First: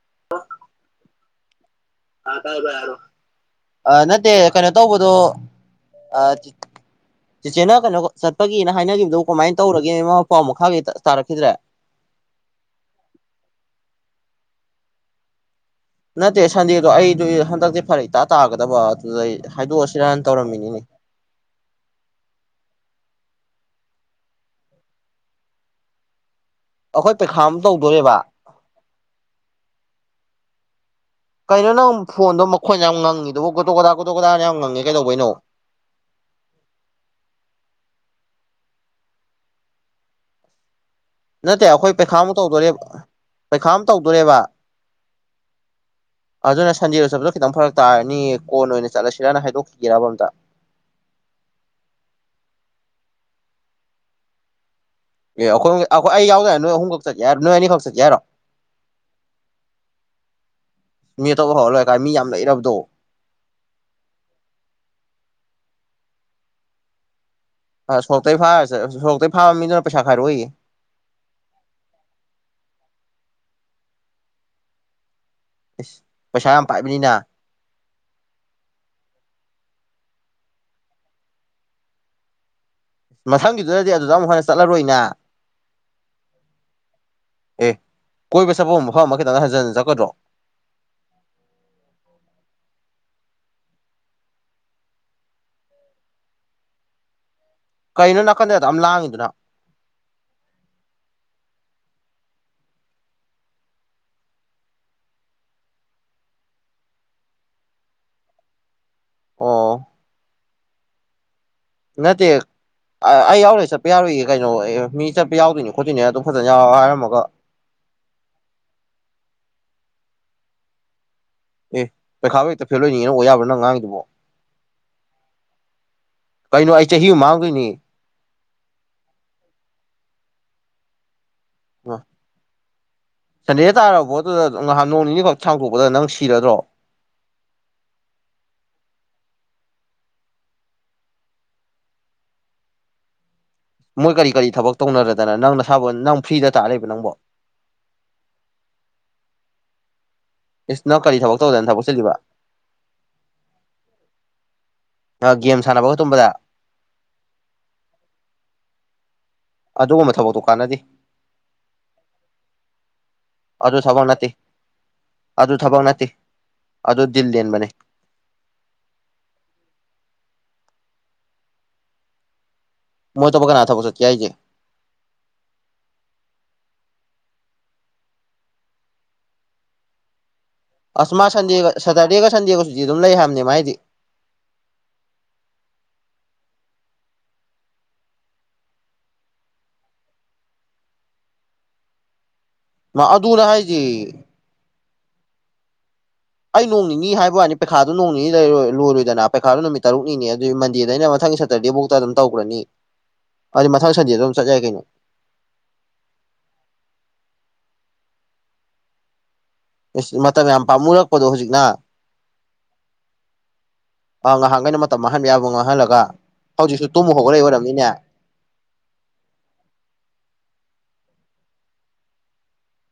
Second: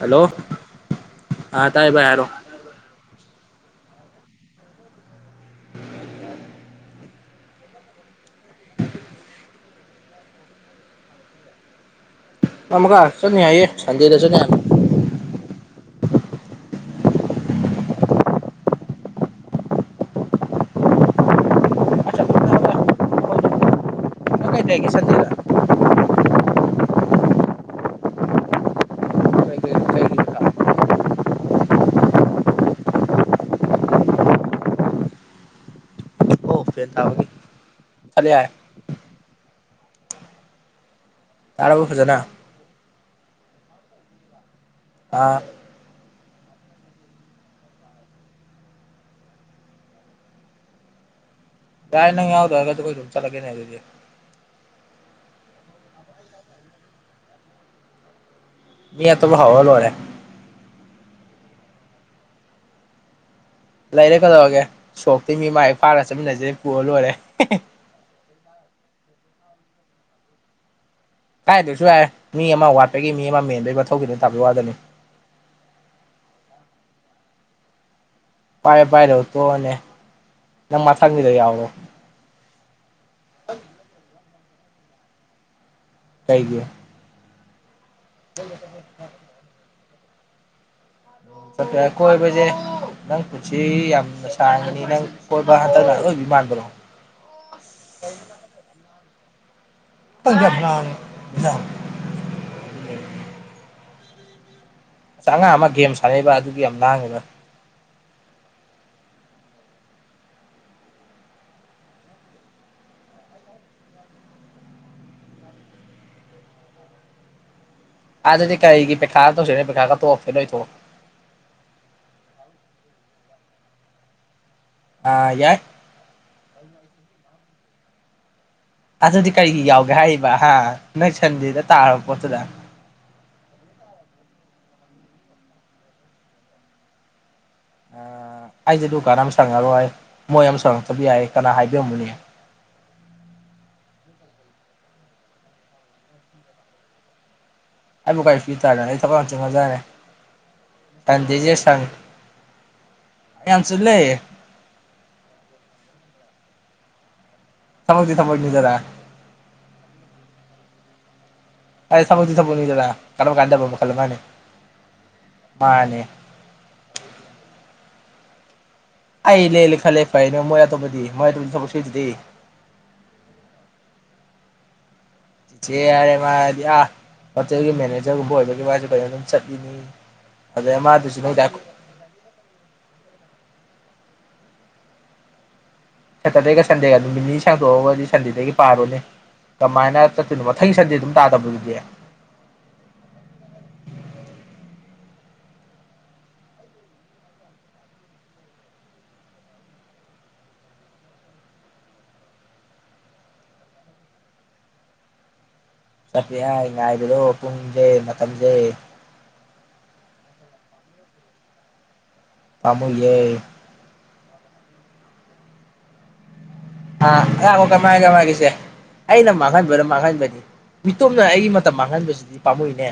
hello ꯑꯥ ꯇꯥꯌꯦꯕ ꯌꯥꯔꯣ ꯇꯥꯏ ꯚꯥꯏ ꯍꯥꯏꯔꯣ ꯑ ꯅꯠꯇꯦ ꯀꯩꯅꯣ ꯇꯧꯕꯗꯣ ꯆꯤꯆꯦꯅ ꯀꯩꯅꯣ ꯆꯠꯄꯒꯤꯅ ꯍꯥꯏꯅꯈꯤꯕꯗꯨ ꯀꯃꯥꯏꯅ ꯇꯧꯔꯒꯦ ꯄꯥꯎ ꯃꯈꯥꯒꯤ ꯇꯥꯔꯛꯈꯤꯗ꯭ꯔꯦ [unintelligible] ꯑꯃꯨꯛ ꯑ ꯆꯟꯅ ꯍꯥꯏꯏꯌꯦ ꯁꯟꯗꯦꯗ ꯆꯅꯤ ꯅꯠꯇꯦ ꯁꯟꯗꯦꯗꯣ ꯑꯩꯗꯨ ꯍꯟꯗꯛꯇꯤ ꯐꯔ ꯏꯇꯥ ꯇꯥꯒꯗꯕ ꯑꯗꯨꯗ ꯍꯥꯏꯗꯣꯛꯑꯁꯤ ꯔꯟ ꯇꯧꯔꯝꯃꯤꯅꯤꯅꯦ [unintelligible] ꯂ ꯀꯩ ꯂꯩꯒꯦ ꯁꯟꯗꯗ ꯑꯩꯈꯣꯏ ꯄꯔꯤꯈꯥ ꯑꯃ ꯇꯧꯗꯣꯣꯔꯦꯕ ꯀꯩꯅꯣ ꯅꯪ ꯐꯣꯟꯗꯣ ꯃꯈꯣꯟꯅ ꯌꯥꯝ ꯉꯪꯉꯤꯗꯨꯕꯨ ꯀꯣꯇꯣ ꯀꯗꯥ ꯀꯣꯇꯣ ꯀꯗꯥꯅ ꯌꯥꯝ ꯉꯪꯉꯦ ꯀꯩꯗꯧꯕꯩꯅꯣ [unintelligible] ꯦ ꯇ ꯆ ꯌꯥ ꯅꯠꯇꯦ ꯇꯥꯔꯕ ꯑꯩꯈꯣꯏ ꯐꯖꯅ ꯄꯩꯈꯥꯃꯨꯛ ꯇꯧꯗꯣꯔꯦꯕ ꯄꯩꯈꯥ ꯑꯃꯨ ꯇꯧꯗꯣꯔꯦꯕ ꯑ ꯑꯗꯨꯅ ꯁꯟꯗꯦꯗ ꯆꯠꯄꯗꯣ ꯈꯤꯇꯪ ꯐꯔꯛ ꯇꯥꯔꯅꯤ ꯀꯣꯟ ꯑꯣꯏꯅ ꯆꯠꯂꯁꯤꯔꯅ ꯍꯥꯏꯗꯣꯛꯈꯤꯒꯦꯕ ꯑꯝꯇ [unintelligible] ꯌꯥꯏꯅ ꯌꯥꯗꯒ ꯀ ꯆꯂꯒꯦꯅꯦ ꯑꯗꯨꯗꯤ ꯑꯦ ꯑꯩꯈꯣꯏ ꯑꯩꯈꯣꯏ ꯑꯩ ꯌꯥꯎꯗ ꯅꯣꯏ ꯑꯍꯨꯝꯈꯛ ꯆꯠꯀꯦ ꯍꯥꯏꯔꯣ ꯅꯣꯏ ꯑꯅꯤꯈꯛ ꯆꯠꯀꯦ ꯍꯥꯏꯔꯣ ꯃꯤ ꯑꯠꯇꯕꯨ ꯍꯥꯎ ꯂꯣꯏꯔꯦ ꯃꯤ ꯑꯇꯣꯞꯄ ꯍꯧꯔ ꯂꯣꯏꯔ ꯀꯥꯏ ꯃꯤ ꯌꯥꯝ ꯂꯩ ꯏꯔꯕꯗꯣ ꯂꯩꯔꯦ ꯀꯗꯧꯔꯒꯦ ꯁꯣꯛꯇ ꯃꯤ ꯃꯥꯏ ꯐꯥꯔ ꯆꯠꯃꯤꯟꯅꯁꯤꯦ ꯄꯨꯔ ꯂꯣꯏꯔꯦ ꯑ ꯁꯣꯛꯇꯩ ꯐꯥꯔꯁꯦ ꯁꯣꯛꯇꯩ ꯐꯥꯕ ꯃꯤꯗꯨꯅ ꯄꯩꯁꯥ ꯈꯔꯨꯏ ꯀꯥꯏꯗꯣꯏꯁꯨ ꯌꯥꯏꯔ ꯃꯤ ꯑꯃ ꯋꯥꯠꯄꯒꯤ ꯃꯤ ꯑꯃ ꯃꯦꯟꯕꯒꯤ ꯃꯊꯧꯒꯤꯗ ꯇꯥꯕ ꯋꯥꯗꯅꯤ ꯏꯁꯁ ꯄꯩꯁꯥ ꯌꯥꯝ ꯄꯥꯛꯕꯅꯤꯅ ꯄꯥꯏ ꯄꯥꯏꯔ ꯎ ꯇꯣꯅꯦ ꯅꯪ ꯃꯊꯪꯕꯤꯗ ꯌꯥꯎꯣ ꯃꯊꯪꯒꯤꯗꯨꯗꯗꯤ ꯑꯗꯨꯗ ꯑꯃꯨꯛ ꯍꯟꯅ ꯆꯠꯂꯔꯣꯏꯅꯦ ꯀꯩꯒꯤ ꯑꯦ ꯀꯣꯏꯕ ꯆꯥꯄ ꯃꯐꯝ ꯑꯃ ꯈꯤꯇꯪ ꯍꯟꯖꯤꯟꯟ ꯆꯠꯀꯗ꯭ꯔꯣ ꯆ ꯑꯩꯣꯏꯕꯖꯦ ꯅꯪ ꯄꯨꯟꯁꯤ ꯌꯥꯝꯅ ꯁꯥꯡꯉꯅꯤ ꯅꯪ ꯀꯣꯏꯕ ꯍꯟꯗꯛ ꯂ ꯂꯣꯏꯕꯤ ꯃꯥꯟꯕ꯭ꯔꯣ ꯀꯩꯅꯣ ꯅꯥꯀꯟꯗꯗ ꯑꯃ ꯂꯥꯡꯉꯤꯗꯨꯅ ꯗ ꯑꯁ ꯑꯉꯥꯡ ꯑꯃ ꯒꯦꯝ ꯁꯥꯟꯅꯩꯕ ꯑꯗꯨꯒꯤ ꯌꯥꯝ ꯂꯥꯡꯉꯤꯕ ꯑ ꯅꯠꯇ ꯑꯩ ꯌꯥꯎꯔꯣꯏꯦ ꯆꯠꯄ ꯌꯥꯔꯣꯏꯏꯌꯦꯦ ꯀꯩꯅꯣ ꯑꯦ ꯃꯤ ꯆꯠꯄ ꯌꯥꯎꯗꯣꯏꯅꯤ ꯈꯣꯠꯇꯣꯏꯅꯤꯅꯦꯅ ꯑꯗꯨꯝ ꯐꯖꯅ ꯌꯥꯎꯔ ꯍꯥꯏꯔꯝꯃꯒ [unintelligible] ꯑꯗꯗꯤ ꯀꯥꯏꯒꯤ ꯄꯩꯈꯥ ꯇꯧꯁꯤ ꯄꯦꯈꯥꯒꯣꯞꯁꯦ ꯅꯣꯏ ꯊ ꯑꯦ ꯄꯩꯈꯥꯕ ꯍꯦꯛꯇ ꯐꯦꯜ ꯑꯣꯏꯅꯤꯡꯉꯤꯅ ꯑꯣ ꯌꯥꯕ꯭ꯔꯥ ꯅꯪ ꯉꯥꯡꯉꯗꯨꯕꯣ ꯑꯥ ꯌꯥꯏ ꯀꯩꯅꯣ ꯑꯩ ꯆꯍꯤ ꯃꯥꯡꯗꯣꯏꯅꯤ ꯑꯗꯨꯗꯤ ꯀꯔꯤ ꯌꯥꯎꯒꯦ ꯍꯥꯏꯔꯤꯕ ꯍꯥ ꯅꯪ ꯁꯟꯗꯦꯗ ꯇꯥꯔꯕ ꯄꯣꯠꯇꯨꯗ ꯁꯟꯗꯦꯗ ꯇꯥꯔꯕꯣ ꯑꯗꯨꯗ ꯉꯍꯥꯟ ꯅꯣꯡ ꯅꯤꯅꯤꯈꯛ ꯁꯥꯡꯗꯣꯛꯄꯗ ꯅꯪ ꯁꯤꯔꯗ꯭ꯔꯣ ꯑ ꯑꯩꯁꯦ ꯗꯨ ꯔ ꯑꯃ ꯁꯪꯉꯔꯣꯏ ꯃꯣꯏ ꯑꯃ ꯁꯪꯉꯛꯇꯕ ꯌꯥꯏ ꯀꯅꯥ ꯍꯥꯏꯕꯤꯔꯝꯃꯅꯦ ꯃꯣꯏ ꯀꯔꯤ ꯀꯔꯤ ꯊꯕꯛ ꯇꯧꯅꯔꯗꯅ ꯅꯪ ꯅꯁꯥꯕꯨ ꯅꯪ ꯐ꯭ꯔꯤꯗ ꯇꯥ ꯂꯩꯦꯕ ꯅꯪꯕꯣ ꯑꯩꯕꯨ ꯀꯥꯏ ꯐꯤ ꯇꯔ ꯑꯩ ꯊ ꯀꯟ ꯆ ꯃꯖꯥ ꯏꯁ ꯅꯪ ꯀꯔꯤ ꯊꯕꯛ ꯁꯗꯦ ꯇꯧꯗꯅ ꯁ ꯊꯕꯛ ꯆꯤꯜꯂꯤꯕ ꯌꯥꯝ ꯆꯂ ꯒꯦꯝ ꯁꯥꯟꯅꯕ ꯇꯨꯝꯕꯗ ꯊꯃꯗꯤ ꯊꯃꯣꯅꯤꯖꯔ ꯑꯗꯨꯒꯨꯝꯕ ꯊꯕꯛꯇꯣ ꯀꯥꯟꯅꯗꯦ ꯑꯦ ꯁꯨꯗꯤ ꯁꯨꯗ ꯀꯔ ꯀꯥꯟꯗꯕ ꯑꯗꯨ ꯃꯈ ꯈꯜꯂ ꯊꯕꯛ ꯃꯥꯅꯦ ꯅꯠꯇꯦ ꯑꯗꯨ ꯊꯕꯛ ꯅꯠꯇꯦ ꯑꯗꯨ ꯗꯤꯜ ꯂꯦꯟꯕꯅꯦ ꯑꯩ ꯂꯩ ꯈꯦ ꯐ ꯃꯣꯏ ꯇꯄꯗꯤ ꯃꯣꯏ ꯊꯛ ꯁꯨꯏꯗꯗꯤ ꯃꯣꯏ ꯇꯣꯕꯥꯈ ꯅꯅꯥ ꯊꯕ ꯆꯀꯤ ꯌꯥꯏꯖꯦ ꯁꯤꯦ ꯌꯥꯔꯦ ꯃꯥꯗꯤꯌꯥ ꯍꯣꯇꯦꯜꯒꯤ ꯃꯦꯅꯦꯖꯔꯒꯨꯝꯕ ꯑꯣꯏꯕꯒꯤ ꯋꯥꯁꯨꯦ ꯐꯖꯅ ꯑꯗꯨꯝ ꯆꯠꯂꯤꯅꯤ ꯑꯗꯩ ꯑꯁ ꯃꯥꯗꯨꯁꯨ ꯃꯥ ꯅꯣꯏꯗ ꯁꯟꯗꯦꯒ ꯁꯦꯇꯔꯗꯦꯒ ꯁꯟꯗꯦꯒꯁꯨꯗꯤ ꯑꯗꯨꯝ ꯂꯩ ꯍꯥꯏꯕꯅꯦ ꯃꯥꯥꯏꯗꯤ ꯁꯦꯇꯔꯗꯦꯒ ꯁꯟꯗꯦꯒ ꯅꯨꯃꯤꯠ ꯅꯤ ꯁꯥꯡꯗꯣꯛꯑꯒꯗꯤ ꯁꯟꯗꯦꯗꯒꯤ ꯄꯥꯔꯣꯅꯦ ꯀꯃꯥꯏꯅ ꯆꯠꯇꯣꯏꯅꯣ ꯃꯊꯪꯒꯤ ꯁꯟꯗꯦ ꯑꯗꯨꯝ ꯇꯥꯗꯕꯒꯤꯗꯤ ꯃꯥ ꯑꯗꯨ ꯔꯦꯖꯤ ꯑꯩ ꯅꯣꯡ ꯅꯤꯅꯤ ꯍꯥꯏꯕ ꯋꯥꯅꯤ ꯄꯩꯈꯥꯣ ꯅꯣꯡ ꯅꯤ ꯂꯩꯔꯣꯏ ꯂꯣꯏꯔꯣꯏꯗꯅ ꯄꯩꯈꯥꯗꯨꯣ ꯅꯨꯃꯤꯠ ꯇꯔꯨꯛꯅꯤ ꯑꯗꯨꯏ ꯃꯟꯗꯩꯅ ꯃꯊꯪ ꯃꯊꯪ ꯁꯦꯇꯔꯗꯦꯐꯧꯗ ꯑꯗꯨꯝ ꯇꯧꯈ꯭ꯔꯅꯤ ꯑꯗꯨꯗꯤ ꯃꯊꯪ ꯁꯟꯗꯦꯗ ꯑꯗꯨꯝ ꯆꯠꯆꯔꯦ ꯀꯩꯅꯣ ꯆꯐ꯭ꯌꯥ ꯉꯥꯏꯕꯤꯔꯣ ꯄꯨꯡꯁꯦ ꯃꯇꯝꯁꯦ ꯏꯁ ꯃꯇꯝ ꯌꯥꯝ ꯄꯥꯝꯃꯨꯔꯛꯄꯗꯣ ꯍꯧꯖꯤꯛꯅ ꯇꯥꯃꯣꯏꯏ ꯑꯥ ꯉꯍꯥꯟꯈꯩꯅ ꯃꯇꯝ ꯃꯥꯡꯍꯟꯕ ꯌꯥꯕ ꯉꯥꯡꯍꯜꯂꯒ ꯑꯥ ꯌꯥꯉꯣ ꯀꯃꯥꯏ ꯀꯃꯥꯏꯒꯤꯁꯦ ꯑꯩꯅ ꯃꯥꯡꯍꯟꯕꯅꯣ ꯃꯥꯡꯍꯟꯕꯅꯤ ꯃꯤꯇꯣꯝꯅ ꯑꯩꯒꯤ ꯃꯇꯝ ꯃꯥꯡꯍꯟꯕꯁꯤꯗꯤ ꯄꯥꯝꯃꯨꯏꯅꯦ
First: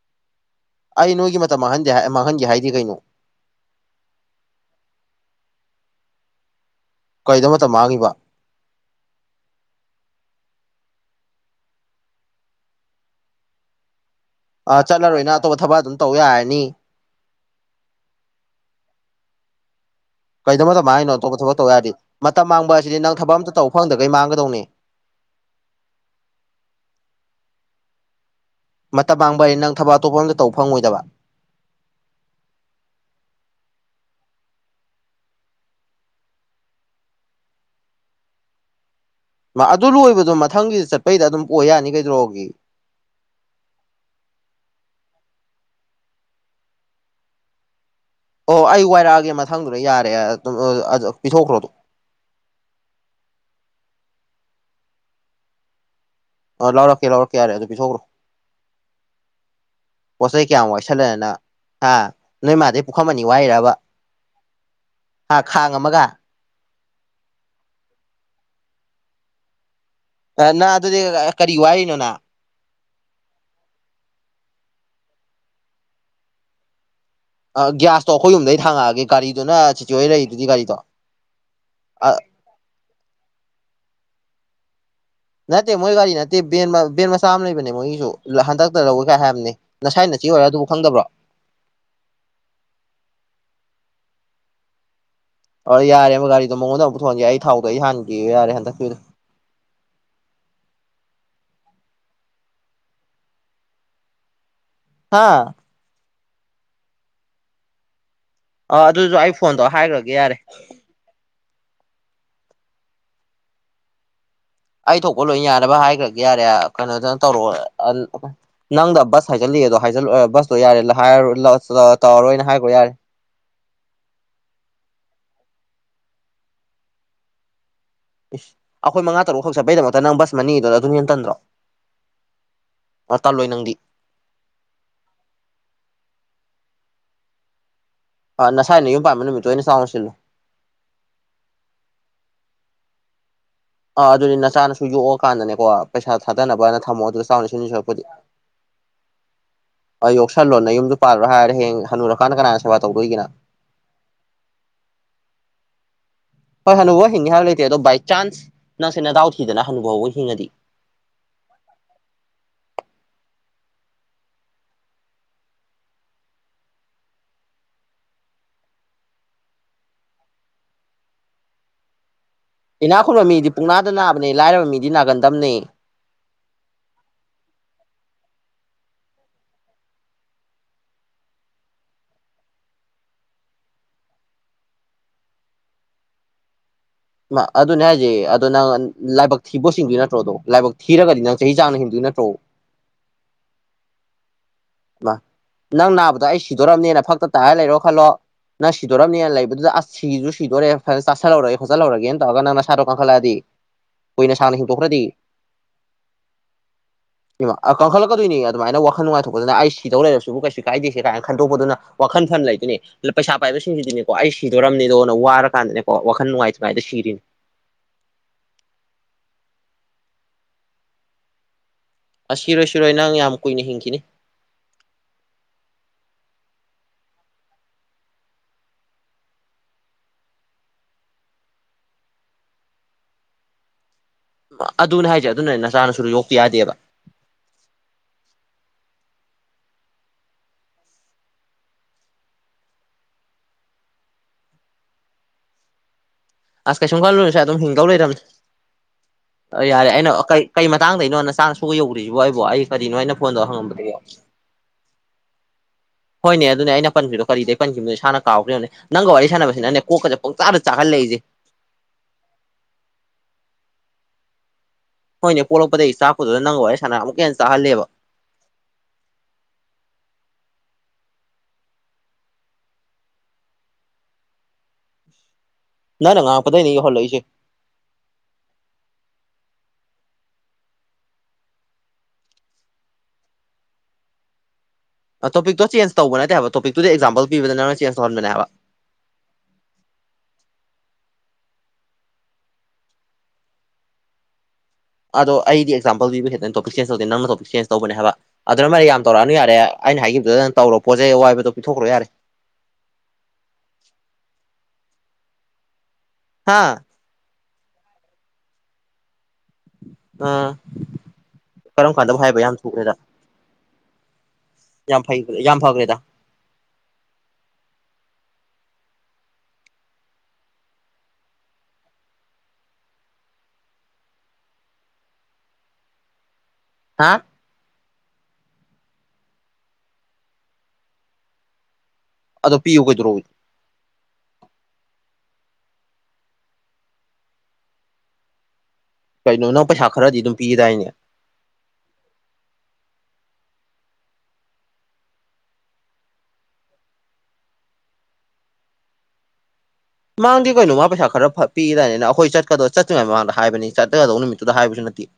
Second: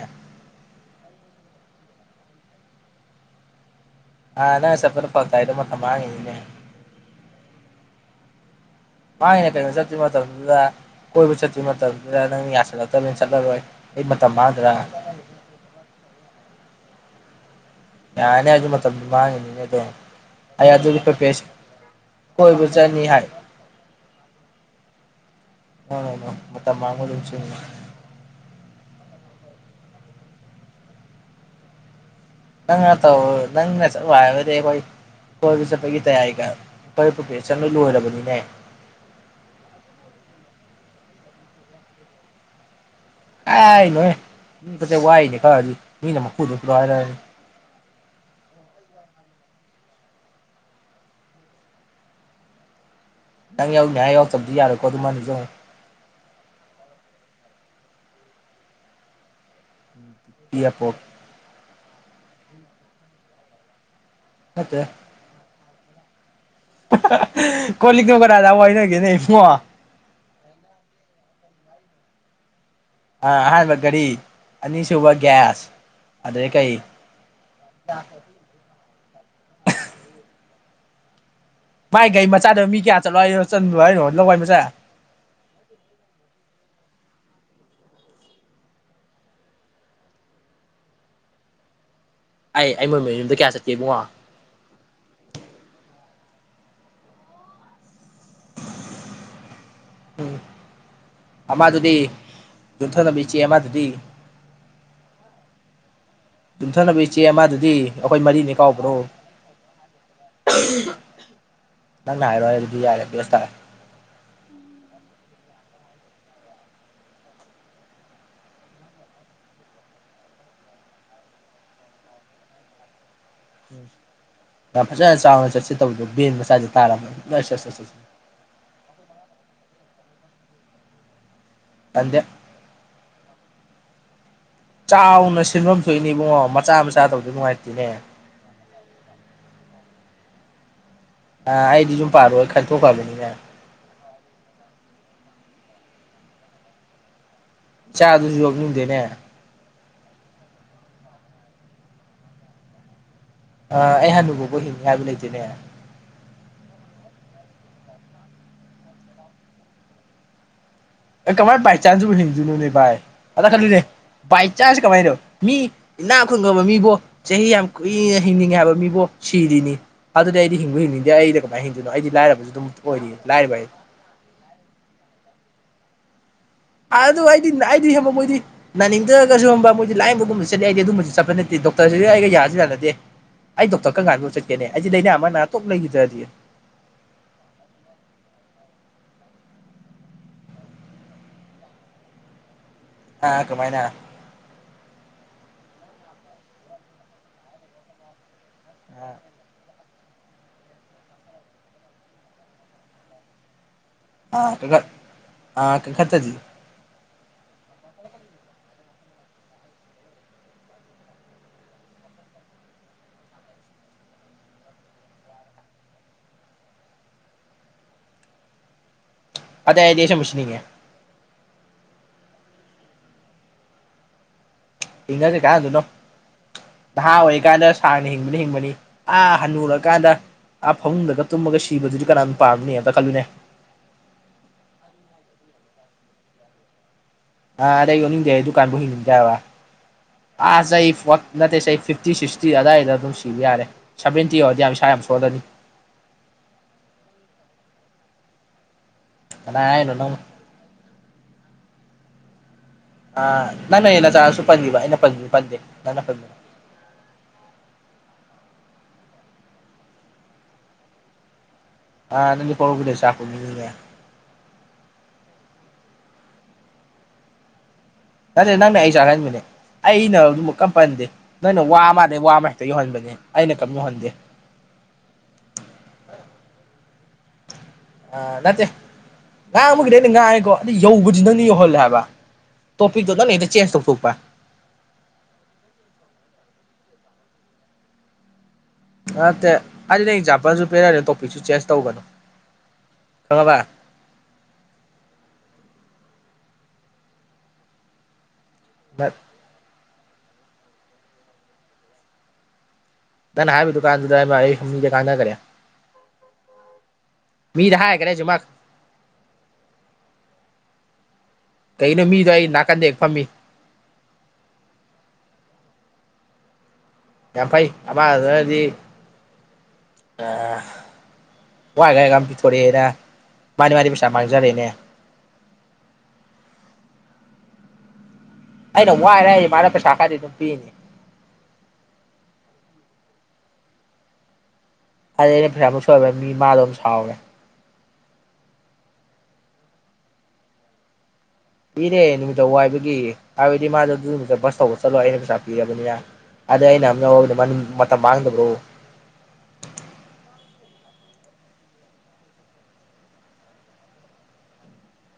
ꯑꯩ ꯅꯣꯏꯒꯤ ꯃꯇꯝ ꯃꯥꯡꯍꯟꯦ ꯃꯥꯡꯍꯟꯒꯦ ꯍꯥꯏꯗꯤ ꯀꯩꯅꯣ ꯑ ꯅ ꯁꯄꯅ ꯐꯗ ꯃꯊ ꯃꯥꯥꯡꯉꯤꯅꯤꯅꯦ ꯀꯩꯗ ꯃꯇꯝ ꯃꯥꯡꯉꯤꯕ ꯃꯥꯉꯅ ꯀꯩ ꯆꯠꯇꯤ ꯃꯥ ꯇꯧꯔꯗ ꯀꯣꯏꯕꯨ ꯆꯃ ꯇꯁ ꯆꯠꯂꯣꯏ ꯑ ꯆꯠꯂꯔꯣꯏꯅ ꯑꯇꯣꯞꯄ ꯊꯕꯛ ꯑꯗꯨꯝ ꯇꯧ ꯌꯥꯔꯅꯤ ꯌꯥꯅꯦꯦ ꯑꯗꯨꯃ ꯃꯇꯝꯃꯥꯡꯉꯅꯤ ꯀꯩꯗꯧ ꯃꯇꯝ ꯃ ꯍꯥꯏꯅꯣ ꯑꯇꯣꯞꯄ ꯊꯕꯛ ꯇꯧ ꯌꯥ ꯍꯥꯏꯔꯗꯤ ꯃꯇꯝ ꯀꯣꯏꯕ ꯃꯥꯡꯕ ꯍꯥꯏꯁꯤꯗꯤ ꯆꯠꯅꯤ ꯅꯪ ꯍꯥꯏ ꯊꯕꯛ ꯑꯝꯇ ꯇꯧꯕ ꯐꯪꯗ ꯀꯩ ꯃꯥꯡꯒꯗꯧꯅꯤ [unintelligible] ꯑ ꯃ ꯃꯥꯡ ꯏꯟꯁꯤ ꯃꯇꯝ ꯃꯥꯡꯕ ꯍꯥꯏ ꯅꯪ ꯊꯕꯛ ꯑꯇꯣꯞꯄ ꯑꯝꯗ ꯇꯧ ꯐꯪꯉꯣꯏꯗꯕ ꯅꯉ ꯇꯣ ꯆꯔ ꯀꯣꯏꯕ ꯆꯠꯄꯒꯤ ꯇꯌꯥꯒꯦ ꯆꯟꯂ ꯂꯣꯏꯔꯕꯅꯤꯅꯦ ꯑꯗꯨ ꯂꯣꯏꯕꯗꯣ ꯃꯊꯪꯒꯤ ꯆꯠꯄꯩꯗ ꯑꯗꯨꯝ ꯑꯣꯏ ꯌꯥꯅꯤ ꯀꯩꯗ꯭ꯔꯣꯒꯤ ꯀꯥꯏ ꯅꯣꯏ ꯃꯤ ꯀ ꯋꯥꯏꯅꯦ ꯀꯗꯤ ꯃꯤꯅ ꯃꯈꯨꯗꯣ꯭ꯔꯣ ꯍꯥꯏꯔꯅꯤ ꯑꯣ ꯑꯩꯌꯨ ꯋꯥꯔꯒꯦ ꯃ ꯁꯪꯗꯨꯅ ꯌꯥꯔꯦ ꯑꯗꯨꯝ ꯄꯤꯊꯣꯛꯈ꯭ꯔꯣ ꯑꯗꯨꯝ ꯅꯪ ꯌꯥꯎꯅꯤ ꯍꯥꯏ ꯌꯥꯎꯛꯇꯕꯗꯤ ꯌꯥꯔꯦꯀꯣ ꯑꯗꯨꯝ ꯃꯥꯅꯤꯁꯨ ꯑ ꯂꯧꯔꯛꯀꯦ ꯂꯧꯔꯛꯀꯦ ꯌꯥꯔꯦ ꯑꯗꯨ ꯄꯤꯊꯣꯛꯈ꯭ꯔꯣ ꯄꯣꯠ ꯆꯩ ꯀꯌꯥꯝꯃꯨꯛ ꯄꯤꯔꯛꯄ ꯋꯥꯏꯁꯜꯂꯅ ꯑꯥ ꯅꯣꯏ ꯃꯥꯗꯩ ꯄꯨꯈꯝ ꯑꯅꯤ ꯋꯥꯏꯔꯕ ꯃꯠꯇꯦ ꯍꯥ ꯈꯥꯡ ꯑꯃꯒ ꯀꯣꯂꯤꯛ ꯅꯒꯔꯥꯗ ꯋꯥꯏꯅ ꯀ ꯅ ꯃ ꯅꯅꯥ ꯑꯗꯨꯗꯤ ꯀꯔꯤ ꯋꯥꯅꯣꯅꯥ ꯑꯍꯥꯟꯕ ꯒꯥꯔꯤ ꯑꯅꯤꯁꯨꯕ ꯒ꯭ꯌꯥꯁ ꯑꯩ ꯀꯩ ꯑ ꯒꯤ꯭ꯌꯥꯁꯇꯣ ꯑꯩꯈꯣꯏ ꯌꯨꯝꯗꯩ ꯊꯥꯡꯉꯛꯑꯒꯦ ꯒꯥꯗꯨꯅ ꯁꯤꯤꯆꯤꯋꯦ ꯂꯩꯔꯤꯗꯨꯗꯤ ꯒꯥꯔꯤꯗꯣ ꯃꯥꯏ ꯒꯥꯔꯤ ꯃꯆꯥꯗ ꯃꯤ ꯀꯌꯥ ꯆꯠꯂꯣ ꯍꯥꯏꯔꯣ ꯆꯟꯂꯣ ꯍꯥꯏꯔꯣ ꯂꯋꯥꯏ ꯃꯆꯥ ꯅꯅꯥꯠꯇ ꯃꯣꯏ ꯋꯥꯔꯤ ꯋꯥꯔꯤ ꯅꯅꯥꯦꯟ ꯃꯥ ꯁ ꯁꯥꯝ ꯂꯩꯅꯦ ꯃꯣꯏꯒꯤꯁꯨ ꯍꯟꯗꯛꯇ ꯂꯧꯋꯦ ꯀꯥꯏ ꯍꯥꯏꯕꯅꯤ ꯉꯁꯥꯏ ꯅꯆ ꯑꯣꯏꯔꯣ ꯑꯗꯨꯕꯨ ꯈꯪꯗꯕ꯭ꯔꯣ ꯑꯩ ꯑꯩ ꯃꯣꯏ ꯃ ꯌꯨꯝꯗ ꯀꯌꯥ ꯆꯠꯀꯦ ꯏꯕꯨꯡꯉꯣ ꯍ ꯌꯥꯔꯦꯕ ꯒꯥꯔꯤꯗꯣ ꯃꯉꯣꯟꯗ ꯑꯃꯨꯛꯊꯍꯟꯒꯦ ꯑꯩ ꯊꯥꯎꯗꯣ ꯑꯩ ꯍꯥꯟꯈꯤꯕ ꯌꯥꯔꯦ ꯍꯟꯗꯛꯄꯤꯗꯣ ꯎꯝ ꯑꯃꯗꯨꯗꯤ ꯌꯟꯊꯅꯕꯕꯤ ꯆꯦ ꯑꯃꯗꯨꯗꯤ ꯑꯥ ꯌꯨꯝꯊꯅꯕ ꯏꯆꯦ ꯃꯥꯗꯨꯗꯤ ꯑꯥ ꯑꯗꯨꯁꯨ ꯑꯩ ꯐꯣꯟꯗꯣ ꯍꯥꯏꯈ꯭ꯔꯒꯦ ꯌꯥꯔꯦ ꯅꯪ ꯍꯥꯏꯔꯣ ꯑꯗꯨꯗꯤ ꯌꯥꯔꯦ ꯁ ꯇꯔꯦ ꯑꯩ ꯊꯣꯛꯄ ꯂꯣꯏ ꯌꯥꯅꯕ ꯍꯥꯏꯈ꯭ꯔꯒꯦ ꯌꯥꯔꯦ ꯀꯩꯅꯣꯗꯅ ꯇꯧꯔꯣ ꯅꯪꯗ ꯕꯁ ꯍꯥꯏꯖꯤꯜꯂꯤ ꯗꯣ ꯍꯥꯏꯖꯜꯂꯛꯑꯣ ꯕꯁꯇꯣ ꯌꯥꯔꯦ ꯇꯧꯔꯔꯣꯏꯅ ꯍꯥꯏꯈ꯭ꯔꯣ ꯌꯥꯔꯦ ꯎ ꯐꯖꯅ ꯆꯥꯎꯅ ꯆꯠꯁꯤ ꯇꯧꯗꯣ ꯕꯦꯟ ꯃꯆꯥꯁꯦ ꯇꯥꯔꯝ ꯆꯠ ꯆꯠ ꯆꯠꯦ ꯏꯁ ꯑꯩꯈꯣꯏ ꯃꯉꯥ ꯇꯔꯨꯛ ꯈꯛ ꯆꯠꯄꯩꯗꯃꯛꯇ ꯅ ꯁ ꯃꯅꯤꯗꯨꯗ ꯑꯗꯨꯅ ꯌꯦꯟꯇꯟꯗ꯭ꯔꯣ ꯑꯗ ꯇꯥꯜꯂꯣꯏ ꯅꯪꯗꯤ ꯆꯥꯎꯅ ꯁꯤꯟꯐꯝ ꯊꯣꯛꯏꯅꯤ ꯏꯕꯨꯡꯉꯣ ꯃꯆꯥ ꯃꯆꯥ ꯇꯧꯗꯤ ꯅꯨꯡꯉꯥꯏꯇꯦꯅꯦ ꯑꯥ ꯉꯁꯥꯏ ꯑꯩꯅ ꯌꯨꯝ ꯄꯥꯟꯕꯝꯕ ꯅꯨꯃꯤꯠꯇꯣ ꯑꯣꯏꯅ ꯆꯥꯎꯥꯡꯉ ꯁꯤꯜꯂꯨ ꯑ ꯑꯩꯗꯤ ꯁꯨꯝ ꯄꯥꯔꯣꯏ ꯈꯟꯇꯣꯛꯈꯕꯅꯤꯅ ꯑꯥ ꯑꯗꯨꯅꯤ ꯅꯆꯥꯅꯁꯨ ꯌꯣꯛꯑꯀꯥꯟꯗꯅꯦꯀꯣ ꯄꯩꯁꯥ ꯊꯥꯗꯅꯕꯅ ꯊꯝꯃꯣꯑꯣ ꯑꯗꯨ ꯆꯥ ꯑꯗꯨꯁꯨ ꯌꯣꯛꯒꯅꯤꯗꯅꯦ ꯑꯩ ꯌꯣꯛꯁꯟꯂꯣꯅ ꯌꯨꯝꯗꯨ ꯄꯥꯜꯂꯣ ꯍꯥꯏꯔꯦ ꯍꯡ ꯍꯜꯂꯨꯔꯀꯥꯟꯗ ꯀꯅꯥꯅ ꯁꯦꯕꯥ ꯇꯧꯗꯣꯏꯦꯅ ꯑ ꯑꯩ ꯍꯥꯟꯅꯨꯕꯕꯣ ꯍꯤꯡ ꯍꯥꯏꯕ ꯂꯩꯇꯦꯅꯦ ꯍꯣꯏ ꯍꯅꯨꯐꯥꯎ ꯍꯤꯡꯉꯦ ꯍꯥꯏꯕ ꯂꯩꯇꯦ ꯑꯗꯣ ꯕꯥꯏ ꯆꯥꯟꯁ ꯅꯪꯁꯦꯅ ꯗꯥꯎ ꯊꯤꯗꯅ ꯍꯅꯨꯐꯥꯎꯕ ꯍꯤꯡꯉꯗꯤ ꯑꯦ ꯀꯃꯥꯏꯅ ꯕꯥꯏ ꯆꯥꯟꯁꯁꯤꯕꯨ ꯍꯤꯡꯗꯨꯨꯅꯨꯅꯦ ꯚꯥꯏ ꯑꯗ ꯈꯂꯨꯅꯦ ꯕꯥꯏ ꯆꯥꯟꯁ ꯀꯃꯥꯏꯅꯣ ꯃꯤ ꯏꯅꯥꯛ ꯈꯨꯪꯉꯕ ꯃꯤꯕꯨꯣ ꯆꯍꯤ ꯌꯥꯝ ꯀꯨꯏꯅ ꯍꯤꯡꯅꯤꯡꯉꯦ ꯍꯥꯏꯕ ꯃꯤꯕꯨꯣ ꯁꯤꯔꯤꯅꯤ ꯑꯗꯨꯗꯤ ꯑꯩꯗꯤ ꯍꯤꯡꯕ ꯍꯤꯡꯅꯤꯡꯗꯦ ꯑꯩꯗꯤ ꯀꯃꯥꯏꯅ ꯍꯤꯡꯗꯣꯏꯅꯣ ꯑꯩꯗꯤ ꯂꯥꯏꯔꯕ ꯑꯗꯨꯝ ꯏꯅꯥꯛ ꯑꯣꯏꯔꯤ ꯈꯨꯨꯟꯕ ꯃꯤꯗꯤ ꯑꯩ ꯄꯨꯡꯅꯥꯗ ꯅꯥꯕꯅꯤ ꯂꯥꯏꯔꯕ ꯃꯤꯗꯤ ꯅꯥꯒꯟꯗꯝꯝꯅꯤ ꯑ ꯑꯗꯨꯗꯣ ꯑꯩꯗꯤ ꯑꯩꯗꯤ ꯍꯕ ꯃꯣꯏꯗꯤ ꯅꯥꯅꯤꯡꯗ꯭ꯔꯒꯁꯨ ꯍꯕ ꯃꯣꯏꯗꯤ ꯂꯥꯏꯌꯦꯡꯕꯒꯨꯝꯕ ꯆꯠꯂꯤ ꯑꯩꯗꯤ ꯑꯗꯨꯝꯕꯁꯨ ꯆꯠꯄ ꯅꯠꯇꯦ ꯗꯣꯛꯇꯔꯁꯤꯗꯤ ꯑꯩꯒ ꯌꯥꯁꯤ ꯌꯥꯥꯟꯅꯗꯦ ꯑꯩ ꯗꯣꯛꯇꯔ ꯀꯔ ꯍꯥꯟꯕ ꯆꯠꯀꯦꯅꯦ ꯑꯩꯁ ꯂꯥꯏꯅꯥ ꯑꯃꯅꯇꯣꯛꯞ ꯂꯩꯈꯤꯗ꯭ꯔꯗꯤ ꯑꯗꯨꯅꯦ ꯍꯥꯏꯁꯦ ꯑꯗꯣ ꯅꯪ ꯂꯥꯏꯕꯛ ꯊꯤꯕ ꯍꯁꯤꯡꯗꯣꯏ ꯅꯠꯇ꯭ꯔꯣꯗꯣ ꯂꯥꯏꯕꯛ ꯊꯤꯔꯒꯗꯤ ꯅꯪ ꯆꯍꯤ ꯆꯥꯡꯅ ꯍꯤꯡꯗꯣꯏ ꯅꯠꯇ꯭ꯔꯣ ꯑꯥ ꯀꯃꯥꯏꯅꯥ ꯅꯪ ꯅꯥꯕꯗꯣ ꯑꯩ ꯁꯤꯗꯣꯔꯝꯅꯦꯅ ꯐꯛꯇ ꯇꯥꯔ ꯂꯩꯔꯣ ꯈꯜꯂꯣ ꯅꯥ ꯁꯤꯗꯣꯔꯝꯅꯦ ꯂꯩꯕꯗꯨ ꯑ ꯁꯤꯁꯨ ꯁꯤꯗꯣꯔꯦ ꯐꯖꯅ ꯆꯥꯁꯤꯜꯍꯧꯔꯒꯦꯣꯠꯜꯍꯧꯒꯦ ꯇꯧꯒ ꯅꯪꯅ ꯁꯥꯔꯣ ꯀ ꯀꯥꯡꯈꯠꯂꯛꯑꯗꯤ ꯑꯥ ꯀ ꯑꯥ ꯀ ꯈꯠꯇꯖꯤ ꯏꯃꯥ ꯀꯪꯈꯠꯂꯛꯀꯗꯣꯏꯅꯤ ꯑꯗꯨꯃꯥꯏꯅ ꯋꯥꯈꯜ ꯅꯨꯡꯉꯥꯏꯊꯣꯛ ꯑꯗꯨꯅ ꯑꯩ ꯁꯤꯗꯧ ꯂꯩꯔꯔꯕꯁꯨꯕꯨ ꯀꯩꯁꯨ ꯀꯥꯏꯗꯦꯁꯦ ꯀꯥꯏꯅ ꯈꯟꯗꯣꯛꯄꯗꯨꯅ ꯋꯥꯈꯜꯐꯝ ꯂꯩꯗꯨꯅꯤ ꯄꯩꯁꯥ ꯄꯥꯏꯕꯁꯤꯡꯁꯤꯗꯤꯅꯤꯀꯣ ꯑꯩ ꯁꯤꯗꯣꯔꯝꯅꯤꯗꯅ ꯋꯥꯔꯀꯥꯟꯗꯅꯦꯀꯣ ꯋꯥꯈꯜ ꯅꯨꯡꯉꯥꯏꯇꯉꯥꯏꯗ ꯁꯤꯔꯤꯅꯤ [inaudible] ꯑꯗ ꯑꯦꯗꯤꯁꯝ ꯃꯁꯂꯤꯉꯦ ꯑꯁꯤ ꯁꯤꯔꯣꯏ ꯁꯤꯔꯣꯏ ꯅꯪ ꯌꯥꯝ ꯀꯨꯏꯅ ꯍꯤꯡꯈꯤꯅꯤ ꯏꯖꯁꯦ ꯀꯥꯏꯟ ꯑꯗꯨꯣ ꯅꯣ ꯅꯍꯥ ꯑꯣꯏꯔꯤꯀꯥꯟꯗ ꯁꯥꯡꯅ ꯍꯤꯡꯕꯅ ꯍꯤꯡꯕꯅꯤ ꯑꯥ ꯍꯟꯅꯨꯔꯀꯥꯟꯗ ꯑꯥ ꯐꯃꯨꯡꯗꯒ ꯇꯨꯝꯃꯒ ꯁꯤꯕꯗꯨꯗꯤ ꯀꯅꯥꯅ ꯄꯥꯝꯅꯤ ꯑꯝꯇ ꯈꯜꯂꯨꯅꯦ ꯑꯗꯨꯅꯦ ꯍꯥꯏꯁꯦ ꯑꯗꯨꯅ ꯅꯆꯥꯅꯁꯨ ꯌꯣꯛꯄ ꯌꯥꯗꯦꯕ ꯑꯥ ꯑꯗꯩ ꯌꯅꯤꯡꯗ ꯗꯨꯀꯥꯟꯕꯨ ꯍꯤꯡꯅꯤꯡꯖꯕ ꯑꯥ ꯁ ꯅꯠꯇꯦ ꯁ ꯐꯤꯐꯇꯤ ꯁꯤꯛꯁꯇꯤ ꯑꯗꯨꯋꯥꯏꯗ ꯑꯗꯨꯝ ꯁꯤꯕ ꯌꯥꯔꯦ ꯁꯤꯗꯤ ꯌꯥꯝ ꯁꯣꯗꯅꯤ ꯑꯁ ꯀꯩꯁꯨꯝ ꯈꯜꯂꯨꯔꯁꯨ ꯑꯗꯨꯝ ꯍꯤꯡꯒꯧ ꯂꯩꯔꯕꯝꯅꯦ ꯀꯅꯥ ꯌꯥꯔꯦ ꯍꯥꯏꯅꯣ ꯑꯩꯅ ꯅꯪ ꯀꯩ ꯀꯩ ꯃꯇꯥꯡꯗꯩꯅꯣ ꯅ ꯆꯥꯡꯅ ꯁꯨꯕ ꯌꯧꯗ꯭ꯔꯤꯁꯤꯕꯣ ꯑꯩꯕꯣ ꯑꯩ ꯀꯔꯤꯅꯣ ꯑꯩꯅ ꯐꯣꯟꯗꯣ ꯑꯥ ꯍꯪꯉꯝꯕꯗꯨ ꯅꯪꯅ ꯍꯦꯟꯅ ꯆꯥꯔꯁꯨ ꯄꯟꯈꯤꯕ ꯑꯩꯅ ꯄꯟꯕꯗꯤ ꯄꯟꯗꯦ ꯅꯪꯅ ꯄꯟꯕꯅꯦ ꯍꯣꯏꯅꯦ ꯑꯗꯨꯅꯦ ꯑꯩꯅ ꯄꯟꯕꯗꯣ ꯀꯔꯤꯗꯩ ꯏꯁꯥꯟꯅ ꯀꯥꯎꯈ꯭ꯔꯕꯅꯦ ꯅꯪꯒ ꯋꯥꯔꯤ ꯁꯥꯟꯅꯕꯁꯤ ꯅꯪꯅꯦ ꯀꯣꯛꯀ ꯆ ꯄ ꯆꯥꯗ ꯆꯥꯛꯍꯜꯂꯛꯏꯁꯦ ꯑ ꯑꯗꯤ ꯀꯒꯂ ꯆ ꯅꯣꯏꯅꯦ ꯄꯣꯛꯂꯛꯄꯗꯒꯤ ꯆꯥꯛꯄꯗꯨꯗ ꯅꯪꯉ ꯑꯩ ꯁꯥꯟꯅꯥ ꯑꯃꯨꯛꯀ ꯍꯟꯅ ꯆꯥꯍꯜꯂꯦꯕ ꯅꯔꯦ ꯅꯪꯅꯦ ꯑꯩ ꯆꯔꯥꯏ ꯃꯤꯅꯦ ꯑꯩꯅ ꯑꯗꯨꯃꯛ ꯀꯔ ꯄꯟꯗꯦ ꯅꯣꯏꯅ ꯋꯥ ꯑꯃꯗꯩ ꯋꯥ ꯑꯃ ꯍꯦꯛꯇ ꯌꯧꯍꯟꯕꯅꯤ ꯑꯩꯅ ꯀꯝ ꯌꯧꯍꯟꯗꯦ [unintelligible] ꯅ ꯅꯪ ꯉ ꯀꯗ ꯅ ꯍꯜꯂꯏꯁꯦ ꯑ ꯅꯠꯇꯦ ꯉꯥꯡ ꯑꯃꯒꯤꯗꯤ ꯑꯩꯅ ꯉꯥꯡꯉꯀꯣ ꯑꯗꯨ ꯌꯧꯕꯁꯤ ꯅꯪꯅ ꯌꯧꯍꯜꯂꯦ ꯍꯥꯏꯕ ꯇꯣꯄꯤꯤꯗ ꯅꯣꯏ ꯆꯦꯟꯖ ꯇꯧ ꯇꯣꯛꯄ ꯇꯣꯄꯤꯛꯇꯣ ꯆꯦꯟꯖ ꯇꯧꯕ ꯅꯠꯇꯦꯕ ꯇꯣꯄꯤꯛꯇꯨꯗ ꯑꯦꯛꯖꯥꯝꯜ ꯄꯤꯕꯗ ꯅꯪꯅ ꯆꯦꯟꯖ ꯇꯧꯍꯟꯕꯅꯦꯕ ꯅꯠꯇꯦ ꯑꯩꯅ ꯑꯦꯛꯖꯥꯝꯄꯜꯁꯨ ꯄꯤꯔꯔꯦ ꯇꯣꯄꯤꯛꯁꯨ ꯆꯦꯟꯖ ꯇꯧꯕꯅꯣ ꯀꯉꯕꯥ ꯑꯗꯣ ꯑꯩꯗꯤ ꯑꯦꯛꯖꯥꯝꯄꯜ ꯄꯤꯕ ꯈꯈꯤꯠꯇꯪ ꯇꯣꯄꯤꯛ ꯆꯦꯟꯖ ꯇꯧꯗꯦ ꯅꯪꯅ ꯇꯣꯄꯤꯛ ꯆꯦꯟꯖ ꯇꯧꯕꯅꯦꯕ ꯑꯗꯨꯅ ꯃꯔꯗꯤ ꯌꯥꯝꯧꯛꯑꯅ ꯌꯥꯔꯦ ꯑꯩꯅ ꯍꯥꯏꯈꯤꯕꯗꯨꯗ ꯇꯧꯔꯣ ꯄꯣꯠꯆꯩ ꯑꯋꯥꯏꯕꯗꯣ ꯄꯤꯊꯣꯛꯈ꯭ꯔꯣ ꯌꯥꯔꯦ ꯅ ꯅ ꯍꯥꯏꯗꯨ ꯀꯥꯟꯀꯥꯟ ꯅ ꯀꯦ ꯍꯥꯥ ꯃꯤꯗꯍꯦ ꯀꯔꯦꯆꯦ ꯃꯥꯒ ꯑꯥ ꯀꯔꯝ ꯀꯩꯒꯤꯅꯣ ꯀꯥꯟꯗꯕꯨ ꯃꯤꯗꯣ ꯍꯥꯏꯕ ꯑꯩ ꯌꯥꯝ ꯅꯥꯀꯟꯗ ꯊꯨꯑꯦꯗ ꯍꯦꯛ ꯐꯝꯃꯤ ꯌꯥꯝ ꯐꯩ ꯌꯥꯝ ꯐꯕ꯭ꯔꯦꯗ ꯌꯥꯝ ꯐꯩ ꯑꯃ ꯑꯗꯨꯗꯤ ꯑ ꯋꯥꯥꯏꯒꯥꯏꯒ ꯑꯃ ꯄꯤꯣꯔꯩꯅ ꯃꯥꯅꯤ ꯃꯥꯅꯤ ꯄꯁꯥ ꯃꯥꯡꯖꯔꯦꯅꯦ ꯍꯥ ꯑꯩꯅ ꯋꯥꯔꯦ ꯑꯩ ꯃꯥꯅ ꯄꯩꯁꯥ ꯈꯗꯤ ꯑꯗꯨꯝ ꯄꯤꯅꯤ ꯄꯤꯨꯒꯖ ꯔꯣꯎ ꯑꯗꯤ ꯑꯩꯅ ꯄꯩꯁꯥ ꯑꯃꯨꯛ ꯁꯣꯏꯕ ꯃꯤ ꯃꯥꯗꯣ ꯑꯃꯝ ꯁꯥꯎꯔꯦ ꯀꯩꯅꯣ ꯄꯩꯁꯥ ꯈꯔꯖꯤ ꯑꯗꯨꯝ ꯄꯤꯔꯏꯅꯦ ꯏꯔꯦ ꯅꯨꯃꯤꯠꯇ ꯋꯥꯏꯕꯒꯤ ꯍꯥꯏꯕꯗꯤ ꯃꯥꯗꯣ ꯑꯗꯨ ꯅꯨꯃꯤꯠꯇ ꯕꯁ ꯇꯧꯕ ꯆꯠꯂꯣ ꯑꯩꯅ ꯄꯩꯁꯥ ꯄꯤꯔꯕꯅꯤꯅ ꯑꯗꯨꯗ ꯑꯩꯅ ꯑꯝꯅꯕꯗ ꯃꯇꯝ ꯃꯥꯡꯗꯕ꯭ꯔꯣ [unintelligible] ꯃꯥꯡꯗꯤ ꯀꯩꯅꯣ ꯃꯥ ꯄꯩꯁꯥ ꯈꯔ ꯄꯤꯗꯥꯏꯅꯤꯅ ꯑꯩꯈꯣꯏ ꯆꯠꯀꯗ ꯆꯠꯇ꯭ꯔꯤꯉꯩ ꯃꯃꯥꯡꯗ ꯍꯥꯏꯕꯅꯤ ꯆꯠꯀꯒꯗꯧꯕ ꯅꯨꯃꯤꯠꯇꯨꯗ ꯍꯥꯏꯕꯁꯨ ꯅꯠꯇꯦ ꯎ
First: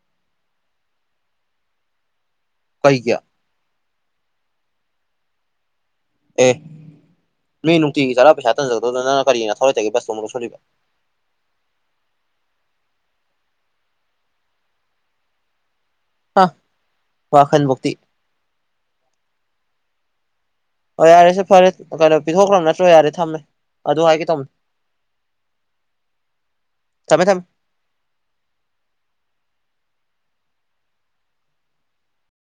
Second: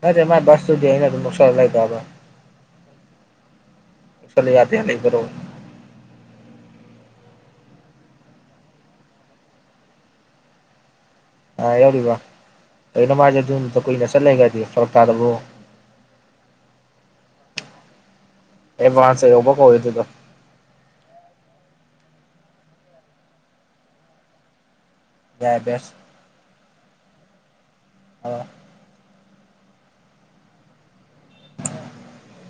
ꯅꯆꯦ ꯃꯥꯥꯏ ꯁꯁꯨꯗꯤꯅ ꯅꯨꯁꯥ ꯂꯥꯛꯗꯕ ꯀꯩꯒꯤ ꯆ ꯂꯩ ꯌꯥꯗ ꯌꯥ ꯂꯩ ꯐꯣ ꯑ ꯃꯤ ꯅꯨꯡꯇꯒꯤ ꯆꯥꯔꯥ ꯄꯩꯁꯥ ꯊꯖ ꯅꯪꯅ ꯀꯔꯤꯅꯦꯁ ꯇ ꯑꯥ ꯌꯥꯎꯔꯤꯕ ꯀꯩꯅꯣ ꯃꯥꯁꯦ ꯑꯗꯨꯗ ꯀꯨꯏꯅ ꯆꯠꯂꯦꯒꯗꯤ ꯐꯔꯛ ꯇꯥꯗꯕ ꯑ ꯋꯥꯍꯟ ꯃꯨꯛꯇꯤ ꯑꯦꯚꯥꯟꯁꯕ ꯀꯣꯏꯠꯇꯗꯣ ꯑꯣ ꯌꯥꯔꯦꯁ ꯐꯔꯦ ꯀꯩꯅꯣ ꯄꯤꯊꯣꯛꯈ꯭ꯔꯕ ꯅꯠꯇ꯭ꯔꯣ ꯌꯥꯔꯦ ꯊꯝꯃꯦ ꯑꯗꯨ ꯍꯥꯏꯒꯦ ꯇꯧꯅꯤ ꯦ ꯕꯦꯁ ꯊꯝꯃꯦ ꯊꯝꯃꯦ ꯑ [unintelligible]